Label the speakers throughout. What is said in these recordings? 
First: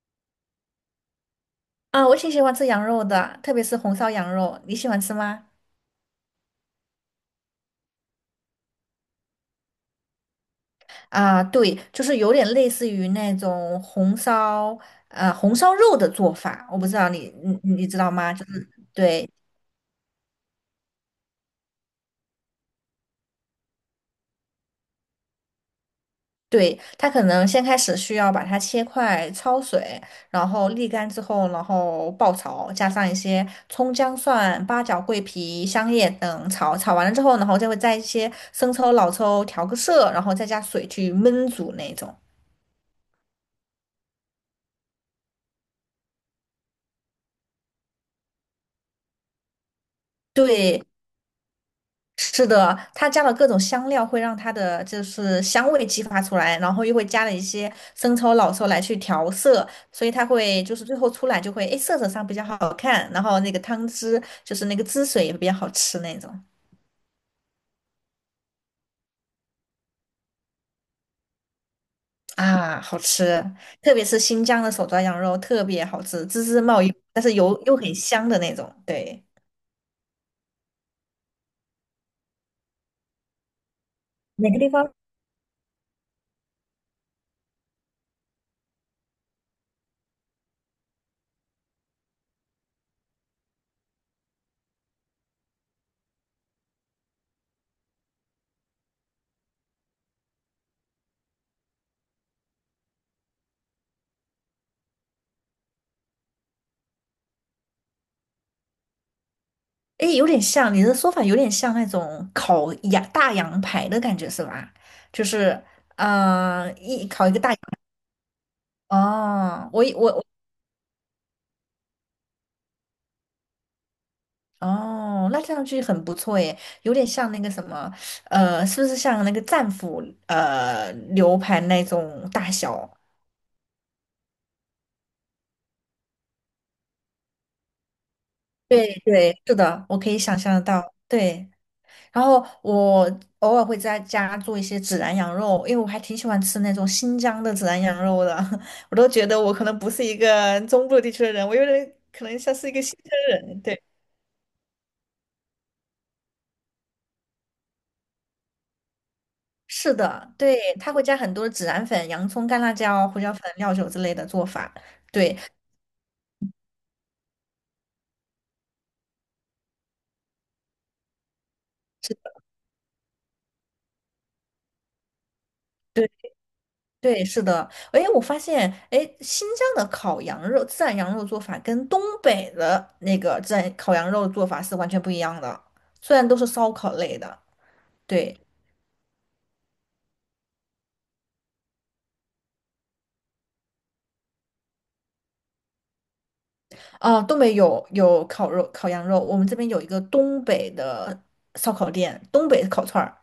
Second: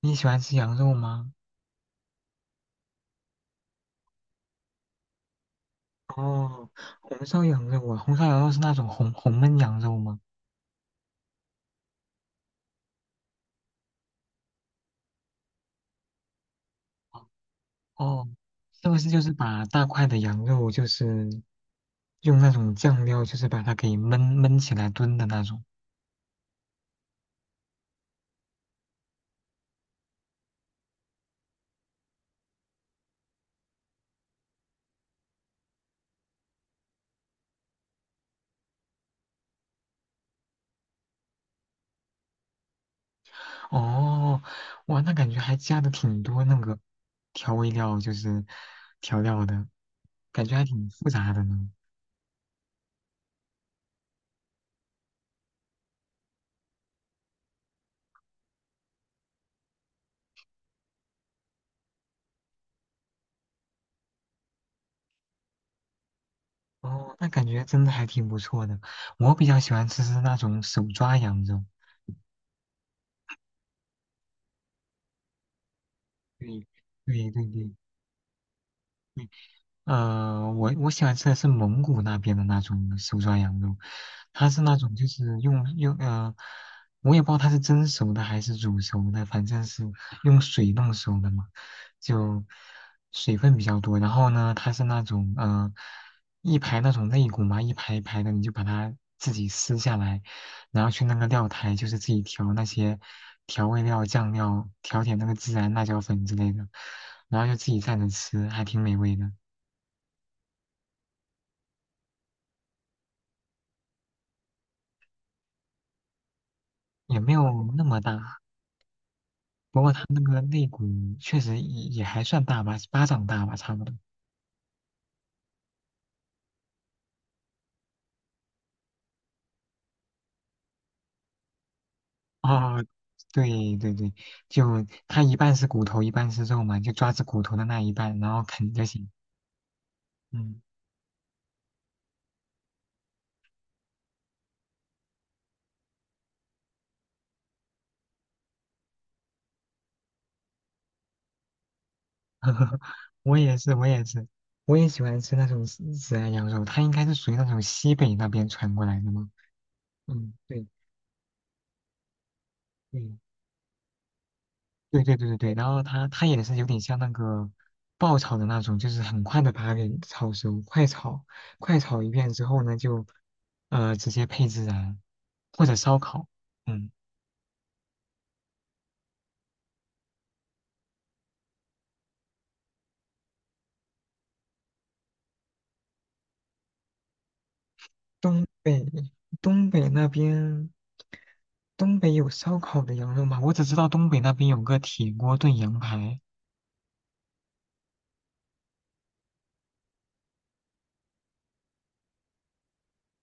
Speaker 1: 你喜欢吃羊肉吗？
Speaker 2: 啊，我挺喜欢吃羊肉的，特别是红烧羊肉，你喜欢吃吗？
Speaker 1: 哦，红烧羊肉啊，红烧羊肉是那种红焖羊肉吗？
Speaker 2: 啊，对，就是有点类似于那种红烧，红烧肉的做法，我不知道你你知道
Speaker 1: 哦，
Speaker 2: 吗？就是
Speaker 1: 是不是就
Speaker 2: 对
Speaker 1: 是把大块的羊肉，就是用那种酱料，就是把它给焖起来炖的那种？
Speaker 2: 对，它可能先开始需要把它切块，焯水，然后沥干之后，然后爆炒，加上一些葱姜蒜、八角、桂皮、香叶等炒，炒完了之后，然后再会加一些生抽、老抽调个色，然后再加水去焖煮那种。
Speaker 1: 哦，哇，那感觉还加的挺多那个调味料，就是调料的，感觉还
Speaker 2: 对，
Speaker 1: 挺复杂的呢。
Speaker 2: 是的，它加了各种香料，会让它的就是香味激发出来，然后又会加了一些生抽、老抽来去调色，所以它会就是最后出来就会，诶，色泽上比较好看，然后那个汤汁就是那个汁水也比较好吃那种
Speaker 1: 哦，那感觉真的还挺不错的。我比较喜欢吃是那种手抓羊肉。
Speaker 2: 啊，好吃，特别是新疆的手抓羊肉特别好吃，滋滋
Speaker 1: 对，
Speaker 2: 冒油，但
Speaker 1: 对
Speaker 2: 是
Speaker 1: 对
Speaker 2: 油
Speaker 1: 对，
Speaker 2: 又很香的那种，对。
Speaker 1: 我喜欢吃的是蒙古那边的那种手抓羊肉，它
Speaker 2: 哪个
Speaker 1: 是
Speaker 2: 地
Speaker 1: 那
Speaker 2: 方？
Speaker 1: 种就是用,我也不知道它是蒸熟的还是煮熟的，反正是用水弄熟的嘛，就水分比较多。然后呢，它是那种一排那种肋骨嘛，一排一排的，你就把它自己撕下来，然后去那个料台，就是自己调那些调味料、酱料，调点那个孜然、辣椒粉之类的，然后就自己蘸着吃，还挺美味的。
Speaker 2: 诶，有点像，你的说法有点像那种烤羊大羊排的感觉是吧？就是，嗯，一
Speaker 1: 也
Speaker 2: 烤
Speaker 1: 没
Speaker 2: 一个大羊。
Speaker 1: 有那么大，
Speaker 2: 哦，
Speaker 1: 不
Speaker 2: 我
Speaker 1: 过
Speaker 2: 以我
Speaker 1: 它那
Speaker 2: 我
Speaker 1: 个肋骨确实也还算大吧，巴掌大吧，差不多。
Speaker 2: 哦，那这样剧很不错耶，有点像那个什么，是不是像那个战斧牛排那种大
Speaker 1: 哦
Speaker 2: 小？
Speaker 1: 对对对，就它一半是骨头，一半是肉嘛，就抓着骨头的那一半，然后啃就
Speaker 2: 对
Speaker 1: 行。
Speaker 2: 对，是的，我可以想象
Speaker 1: 嗯，
Speaker 2: 得到。对。然后我偶尔会在家做一些孜然羊肉，因为我还挺喜欢吃那种新疆的孜然羊肉的。我都觉得我可能不是一个中部地区的人，我有点可能像是一个新疆
Speaker 1: 我也
Speaker 2: 人。
Speaker 1: 是，
Speaker 2: 对，
Speaker 1: 我也是，我也喜欢吃那种孜然羊肉，它应该是属于那种西北那边传过来的嘛。
Speaker 2: 是
Speaker 1: 嗯，
Speaker 2: 的，对，
Speaker 1: 对
Speaker 2: 他会加很多孜然粉、洋葱、干辣椒、
Speaker 1: 对，
Speaker 2: 胡椒粉、料酒之类的做法。
Speaker 1: 对对对对
Speaker 2: 对，
Speaker 1: 对，然后它也是有点像那个爆炒的那种，就是很快的把它给炒熟，快炒一
Speaker 2: 是
Speaker 1: 遍
Speaker 2: 的，
Speaker 1: 之后呢，就直接配孜然或者烧
Speaker 2: 对，
Speaker 1: 烤。嗯，
Speaker 2: 对，是的。哎，我发现，哎，新疆的烤羊肉、孜然羊肉做法跟东北的那个孜然烤羊肉做法是完全不一样的，虽然都是烧烤类的。对，
Speaker 1: 东北东北那边东北有烧烤的羊肉吗？我只知道东北那边有个铁锅炖羊排。
Speaker 2: 啊，东北有烤肉、烤羊肉，我们这边有一个东北的烧烤店，东北烤串儿，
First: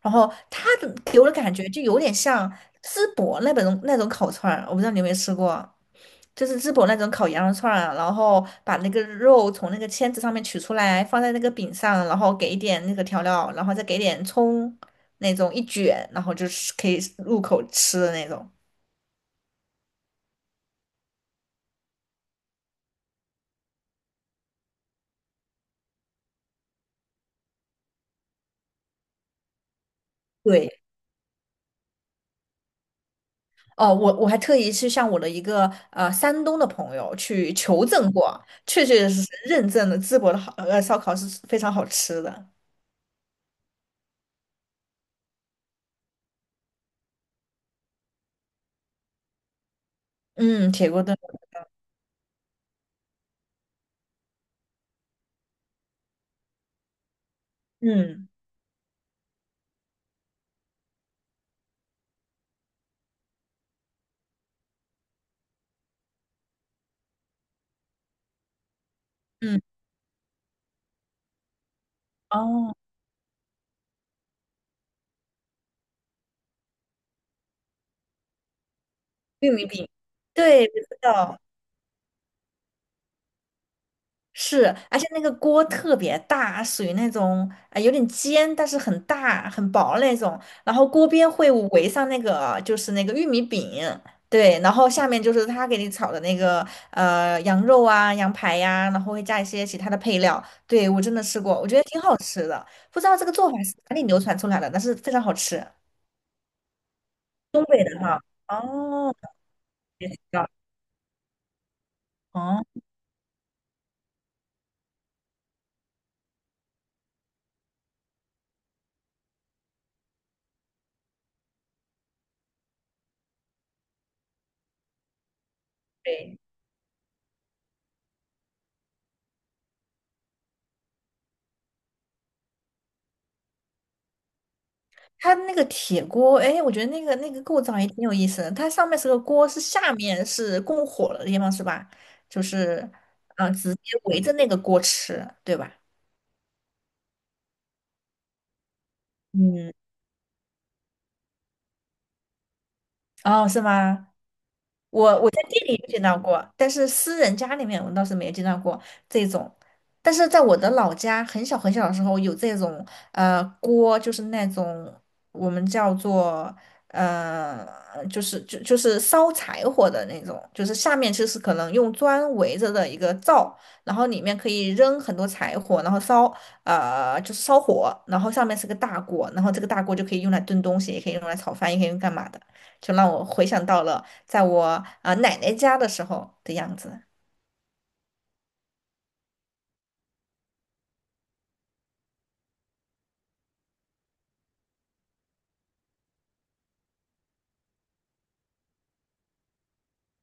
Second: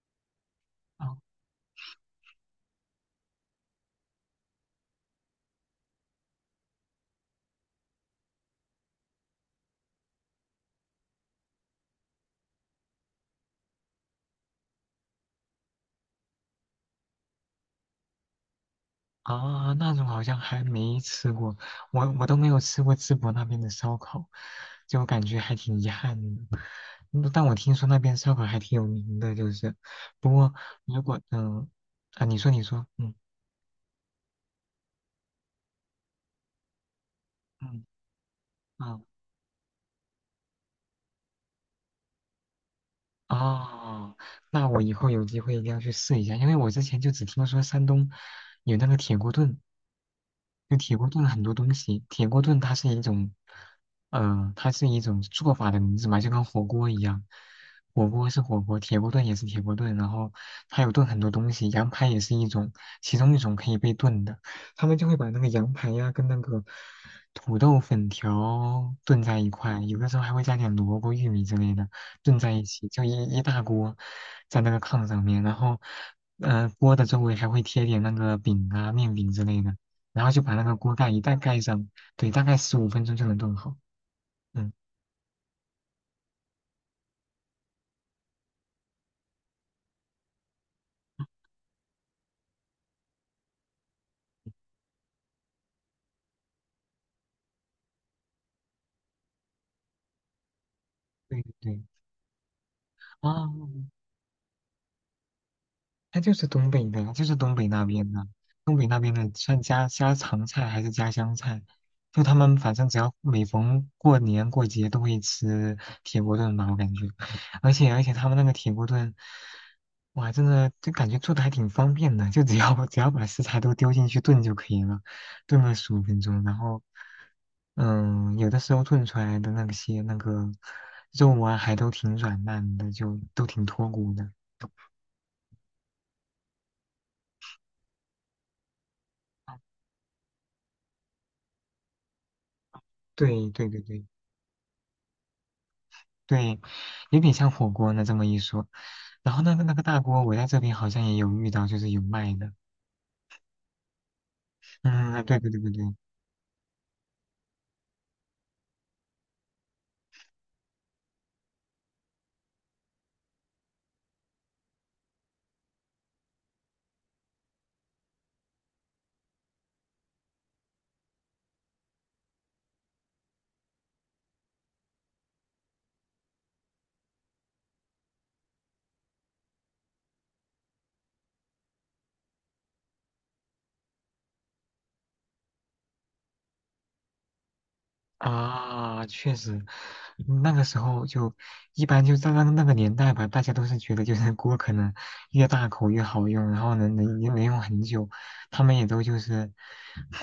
Speaker 2: 然后它的给我的感觉就有点像淄博那种烤串儿，我不知道你有没有吃过，就是淄博那种烤羊肉串儿啊，然后把那个肉从那个签子上面取出来，放在那个饼上，然后给一点那个调料，然后再给点葱，那种一卷，然后就是可以入口吃的那种。
Speaker 1: 啊，那种好像还没吃过，我都没有吃过淄博那边的烧烤，就感觉还挺遗憾的。但我听说那边烧烤还挺有名的，就是，不过
Speaker 2: 对，
Speaker 1: 如果啊，你说你说，嗯
Speaker 2: 哦，我还特意去向我的一个山东的朋友去
Speaker 1: 嗯
Speaker 2: 求证过，确
Speaker 1: 啊。
Speaker 2: 确实实认证了淄博的烧烤是非常好吃的。
Speaker 1: 哦，那我以后有机会一定要去试一下，因为我之前就只听说山东有那个铁锅炖，
Speaker 2: 嗯，
Speaker 1: 就
Speaker 2: 铁
Speaker 1: 铁
Speaker 2: 锅
Speaker 1: 锅
Speaker 2: 炖
Speaker 1: 炖很多东西。铁锅炖它是一种，它是一种做法的名字嘛，就跟火锅一样。火锅
Speaker 2: 嗯
Speaker 1: 是火锅，铁锅炖也是铁锅炖，然后它有炖很多东西，羊排也是一种，其中一种可以被炖的。他们就会把那个羊排呀、跟那个土豆粉条炖在一
Speaker 2: 嗯，
Speaker 1: 块，有的时候还会加点萝卜、玉米之类的。炖在一
Speaker 2: 哦，
Speaker 1: 起，就一大锅在那个炕上面，然后，锅的周围还会贴点那个饼啊、面饼之
Speaker 2: 玉
Speaker 1: 类
Speaker 2: 米
Speaker 1: 的，
Speaker 2: 饼，
Speaker 1: 然后就把那
Speaker 2: 对，
Speaker 1: 个
Speaker 2: 我
Speaker 1: 锅
Speaker 2: 知
Speaker 1: 盖一旦
Speaker 2: 道。
Speaker 1: 盖上，对，大概十五分钟就能炖好。
Speaker 2: 是，
Speaker 1: 嗯，
Speaker 2: 而且那个锅特别大，属于那种啊、有点尖，但是很大很薄那种。然后锅边会围上那个就是那个玉米饼，对，然后下面就是他给你炒的那个羊肉啊、羊排呀、然后会加一些其他的配料。对，我真的吃
Speaker 1: 对
Speaker 2: 过，我
Speaker 1: 对
Speaker 2: 觉
Speaker 1: 对，
Speaker 2: 得挺好吃的。不知道这个
Speaker 1: 啊，
Speaker 2: 做法是哪里流传出来的，但是非常好吃。
Speaker 1: 它就是东北的，就是东
Speaker 2: 东
Speaker 1: 北
Speaker 2: 北
Speaker 1: 那
Speaker 2: 的
Speaker 1: 边
Speaker 2: 哈，
Speaker 1: 的，东北那边
Speaker 2: 哦，
Speaker 1: 的算家
Speaker 2: 也
Speaker 1: 家
Speaker 2: 知
Speaker 1: 常
Speaker 2: 道，
Speaker 1: 菜还是家乡菜？就他们
Speaker 2: 哦，
Speaker 1: 反正只要每逢过年过节都会吃铁锅炖吧，我感觉，而且他们那个铁锅炖，哇，真的就感觉做的还挺方便的，就只要 只要把食材都丢进去炖就可以了，炖个十五分
Speaker 2: 对。
Speaker 1: 钟，然后，嗯，有的时候炖出来的那些那个肉啊，还都挺软烂的，就都挺脱骨的。
Speaker 2: 它那个铁锅，哎，我觉得那个构造也挺有意思的。它上面是个锅，是下面是供火的地方，是吧？就是，
Speaker 1: 对
Speaker 2: 嗯、
Speaker 1: 对
Speaker 2: 直
Speaker 1: 对
Speaker 2: 接
Speaker 1: 对，
Speaker 2: 围着那个锅吃，对吧？
Speaker 1: 对，有点像火锅呢，这么一说。然后那个
Speaker 2: 嗯，
Speaker 1: 那个大锅，我在这边好像也有遇到，就是有卖的。
Speaker 2: 哦，是吗？我
Speaker 1: 嗯，
Speaker 2: 我
Speaker 1: 对
Speaker 2: 在
Speaker 1: 对对
Speaker 2: 店
Speaker 1: 对
Speaker 2: 里有
Speaker 1: 对，
Speaker 2: 见到过，但是私人家里面我倒是没有见到过这种。但是在我的老家，很小很小的时候有这种锅，就是那种我们叫做呃，就是就是烧柴火的那种，就是下面就是可能用砖围着的一个灶，然后里面可以扔很多柴火，然后烧就是烧火，然后上面是个大锅，然后这个大锅就可以用来炖东西，也可以用来炒饭，也可以用干嘛的。就让我回想到了。在我啊、奶奶家的时候的样子。
Speaker 1: 啊，确实，嗯那个时候就一般就在那个年代吧，大家都是觉得就是锅可能越大口越好用，然后能用很久，他们也都就是，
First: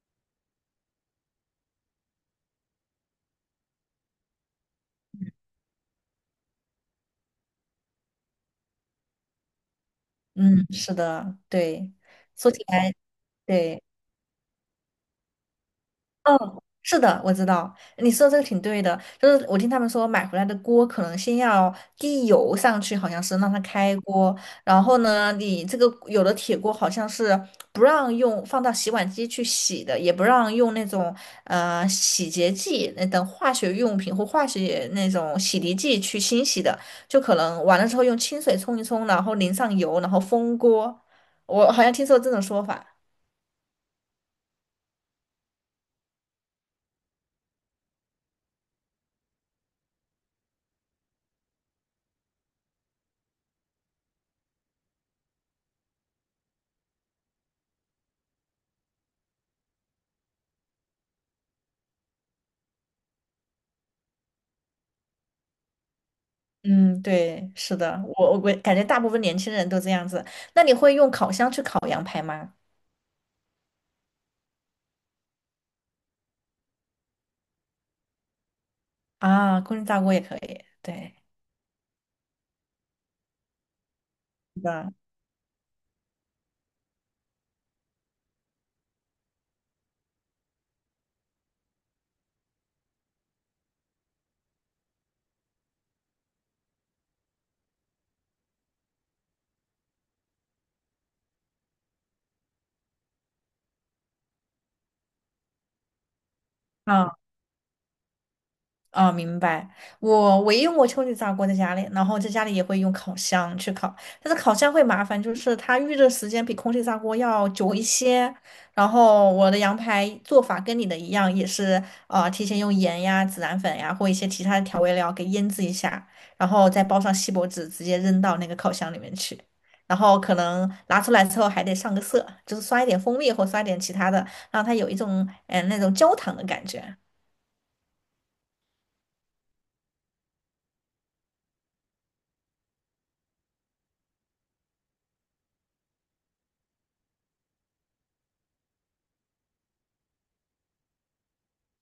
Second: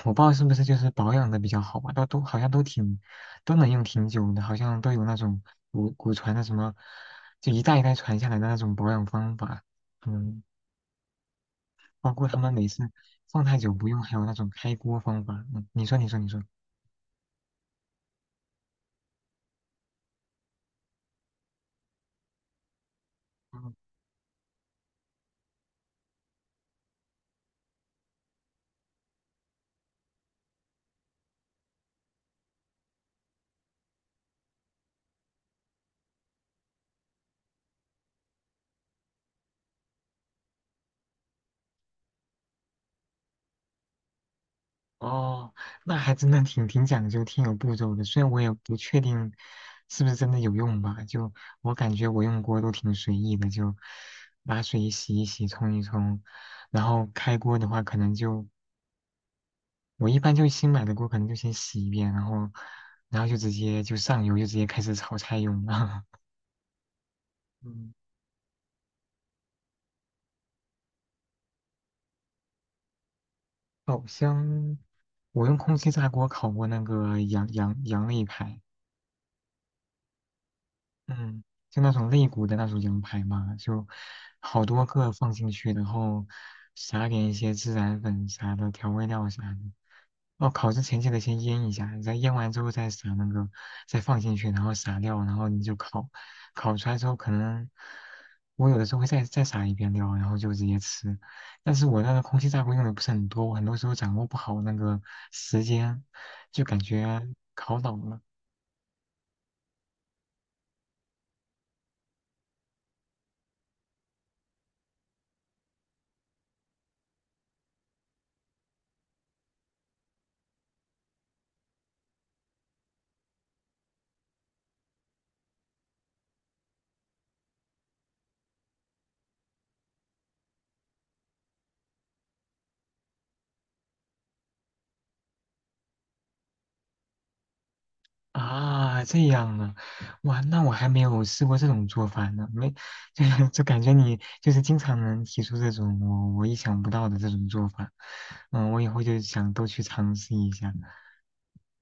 Speaker 1: 我不知道是不是就是保养的比较好吧，都好像都挺都能用挺久的，好像都有那种古传的什么，就一代一代传下来的那种保养方法，嗯，
Speaker 2: 嗯，是的，对，
Speaker 1: 包括他
Speaker 2: 说
Speaker 1: 们
Speaker 2: 起
Speaker 1: 每次
Speaker 2: 来，
Speaker 1: 放太久
Speaker 2: 对。
Speaker 1: 不用，还有那种开锅方法，嗯，你说你说你
Speaker 2: 嗯，
Speaker 1: 说，
Speaker 2: 是的，我知道，你说这个挺对的。就是我听他们说，买回来的锅可能先要滴油上去，好像是让它开锅。然后呢，你这个有的铁锅好像是不让用放到洗碗机去洗的，也不让用那种洗洁剂那等化学用品或化学那种洗涤剂去清洗的，就可能完了之后用清水冲一冲，然后淋上油，然后封锅。我好像听说这种说法。
Speaker 1: 哦，那还真的挺讲究、挺有步骤的。虽然我也不确定是不是真的有用吧，就我感觉我用锅都挺随意的，就拿水洗一洗、冲一冲，然后开锅的话，可能就我一般就新买的锅，可能就先洗一遍，然后就直接就上油，就直接开始炒菜用了。
Speaker 2: 嗯，对，是
Speaker 1: 嗯，
Speaker 2: 的，我感觉大部分年轻人都这样子。那你会用烤箱去烤羊排吗？
Speaker 1: 好箱，我用空气炸锅烤过那个羊肋排。
Speaker 2: 啊，空气炸锅也可以，对，
Speaker 1: 嗯，就那种肋骨的那种羊排嘛，就
Speaker 2: 是
Speaker 1: 好多
Speaker 2: 的，
Speaker 1: 个放进去，然后撒点一些孜然粉啥的调味料啥的。哦，烤之前记得先腌一下，然后腌完之后再撒那个，再放进去，然后撒料，然后你就烤。烤出来之后，可能我有的时候会再撒一遍料，然后就直接吃。但是我那个空气炸锅用的不是很多，我很多时候掌握不好那个时间，就感
Speaker 2: 啊。
Speaker 1: 觉烤老了。
Speaker 2: 啊，明白。我唯一用过秋菊炸锅在家里，然后在家里也会用烤箱去烤，但是烤箱会麻烦，就是它预热时间比空气炸锅要久一些。然后我的羊排做法跟你的一样，也是提前用盐呀、孜然粉呀或一些其他的调味料给腌制一下，然后再包上锡箔纸，直接扔到那个烤箱里面去。然后可能拿出来之后还得上个色，就是刷一点蜂蜜或刷一点其他的，让它有一种嗯那种焦糖的感觉。
Speaker 1: 啊，这样啊，哇，那我还没有试过这种做法呢，没，就就感觉你就是经常能提出这种我意想不到的这种做法，嗯，我以后就想都去尝试一下。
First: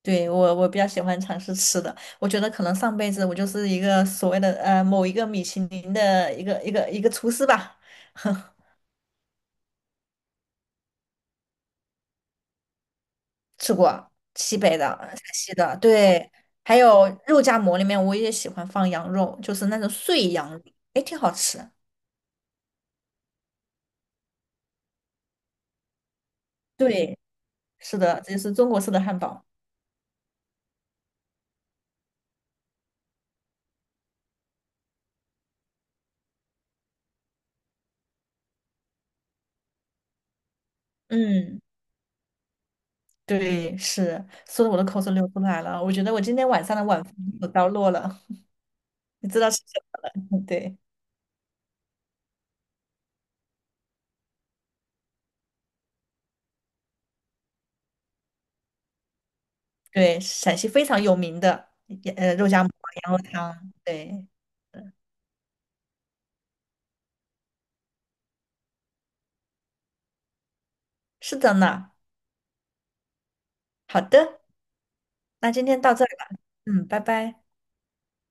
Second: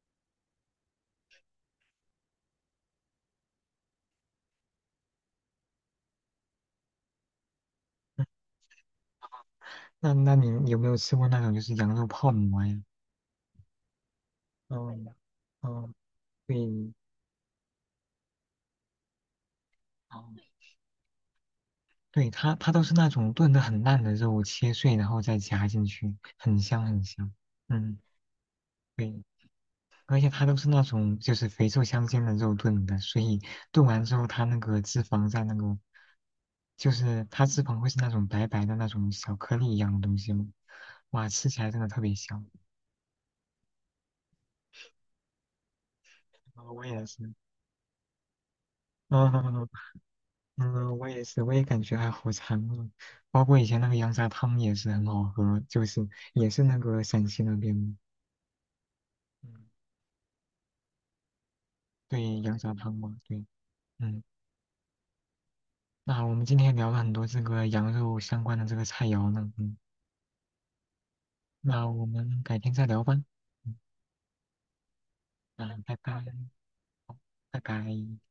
Speaker 2: 对，我比较喜欢尝试吃的，我觉得可能上辈子我就是一个所谓的某一个米其林的一个厨师吧，
Speaker 1: 那你有没有吃过那种就是羊肉泡馍呀？
Speaker 2: 吃过西北的、
Speaker 1: 嗯
Speaker 2: 陕西的，
Speaker 1: 嗯，
Speaker 2: 对，
Speaker 1: 对，
Speaker 2: 还有肉夹馍里面我也喜欢放羊肉，就是那种
Speaker 1: 哦
Speaker 2: 碎羊肉，哎，挺好吃。
Speaker 1: 对，它都是那种炖的很烂的肉，切碎然后再夹进去，很香很
Speaker 2: 对，
Speaker 1: 香。
Speaker 2: 是
Speaker 1: 嗯，
Speaker 2: 的，这就是中国式的汉
Speaker 1: 对，
Speaker 2: 堡。
Speaker 1: 而且它都是那种就是肥瘦相间的肉炖的，所以炖完之后，它那个脂肪在那个，就是它脂肪会是那种白白的那种小颗粒一样的东西嘛，哇，吃起
Speaker 2: 嗯，
Speaker 1: 来真的特别香。
Speaker 2: 对，是，说的我的口水流出来了，我觉得我今天
Speaker 1: 啊
Speaker 2: 晚上的
Speaker 1: 我
Speaker 2: 晚
Speaker 1: 也
Speaker 2: 饭
Speaker 1: 是，
Speaker 2: 有着落了，
Speaker 1: 嗯
Speaker 2: 你知道是什么了？对。
Speaker 1: 嗯，我也是，我也感觉还好馋啊。包括以前那个羊杂汤也是很好喝，就是也是那个陕西那边的，嗯，
Speaker 2: 对，陕西非常有名的，
Speaker 1: 对，
Speaker 2: 肉
Speaker 1: 羊
Speaker 2: 夹馍、
Speaker 1: 杂汤
Speaker 2: 羊
Speaker 1: 嘛，
Speaker 2: 肉
Speaker 1: 对，
Speaker 2: 汤。
Speaker 1: 嗯。
Speaker 2: 对，
Speaker 1: 那我们今天聊了很多这个羊肉相关的这个菜肴呢，嗯。
Speaker 2: 是的
Speaker 1: 那
Speaker 2: 呢。
Speaker 1: 我们改天再聊吧。嗯，
Speaker 2: 好的，那今
Speaker 1: 那
Speaker 2: 天
Speaker 1: 拜
Speaker 2: 到这儿
Speaker 1: 拜，
Speaker 2: 吧。嗯，拜拜。
Speaker 1: 拜拜。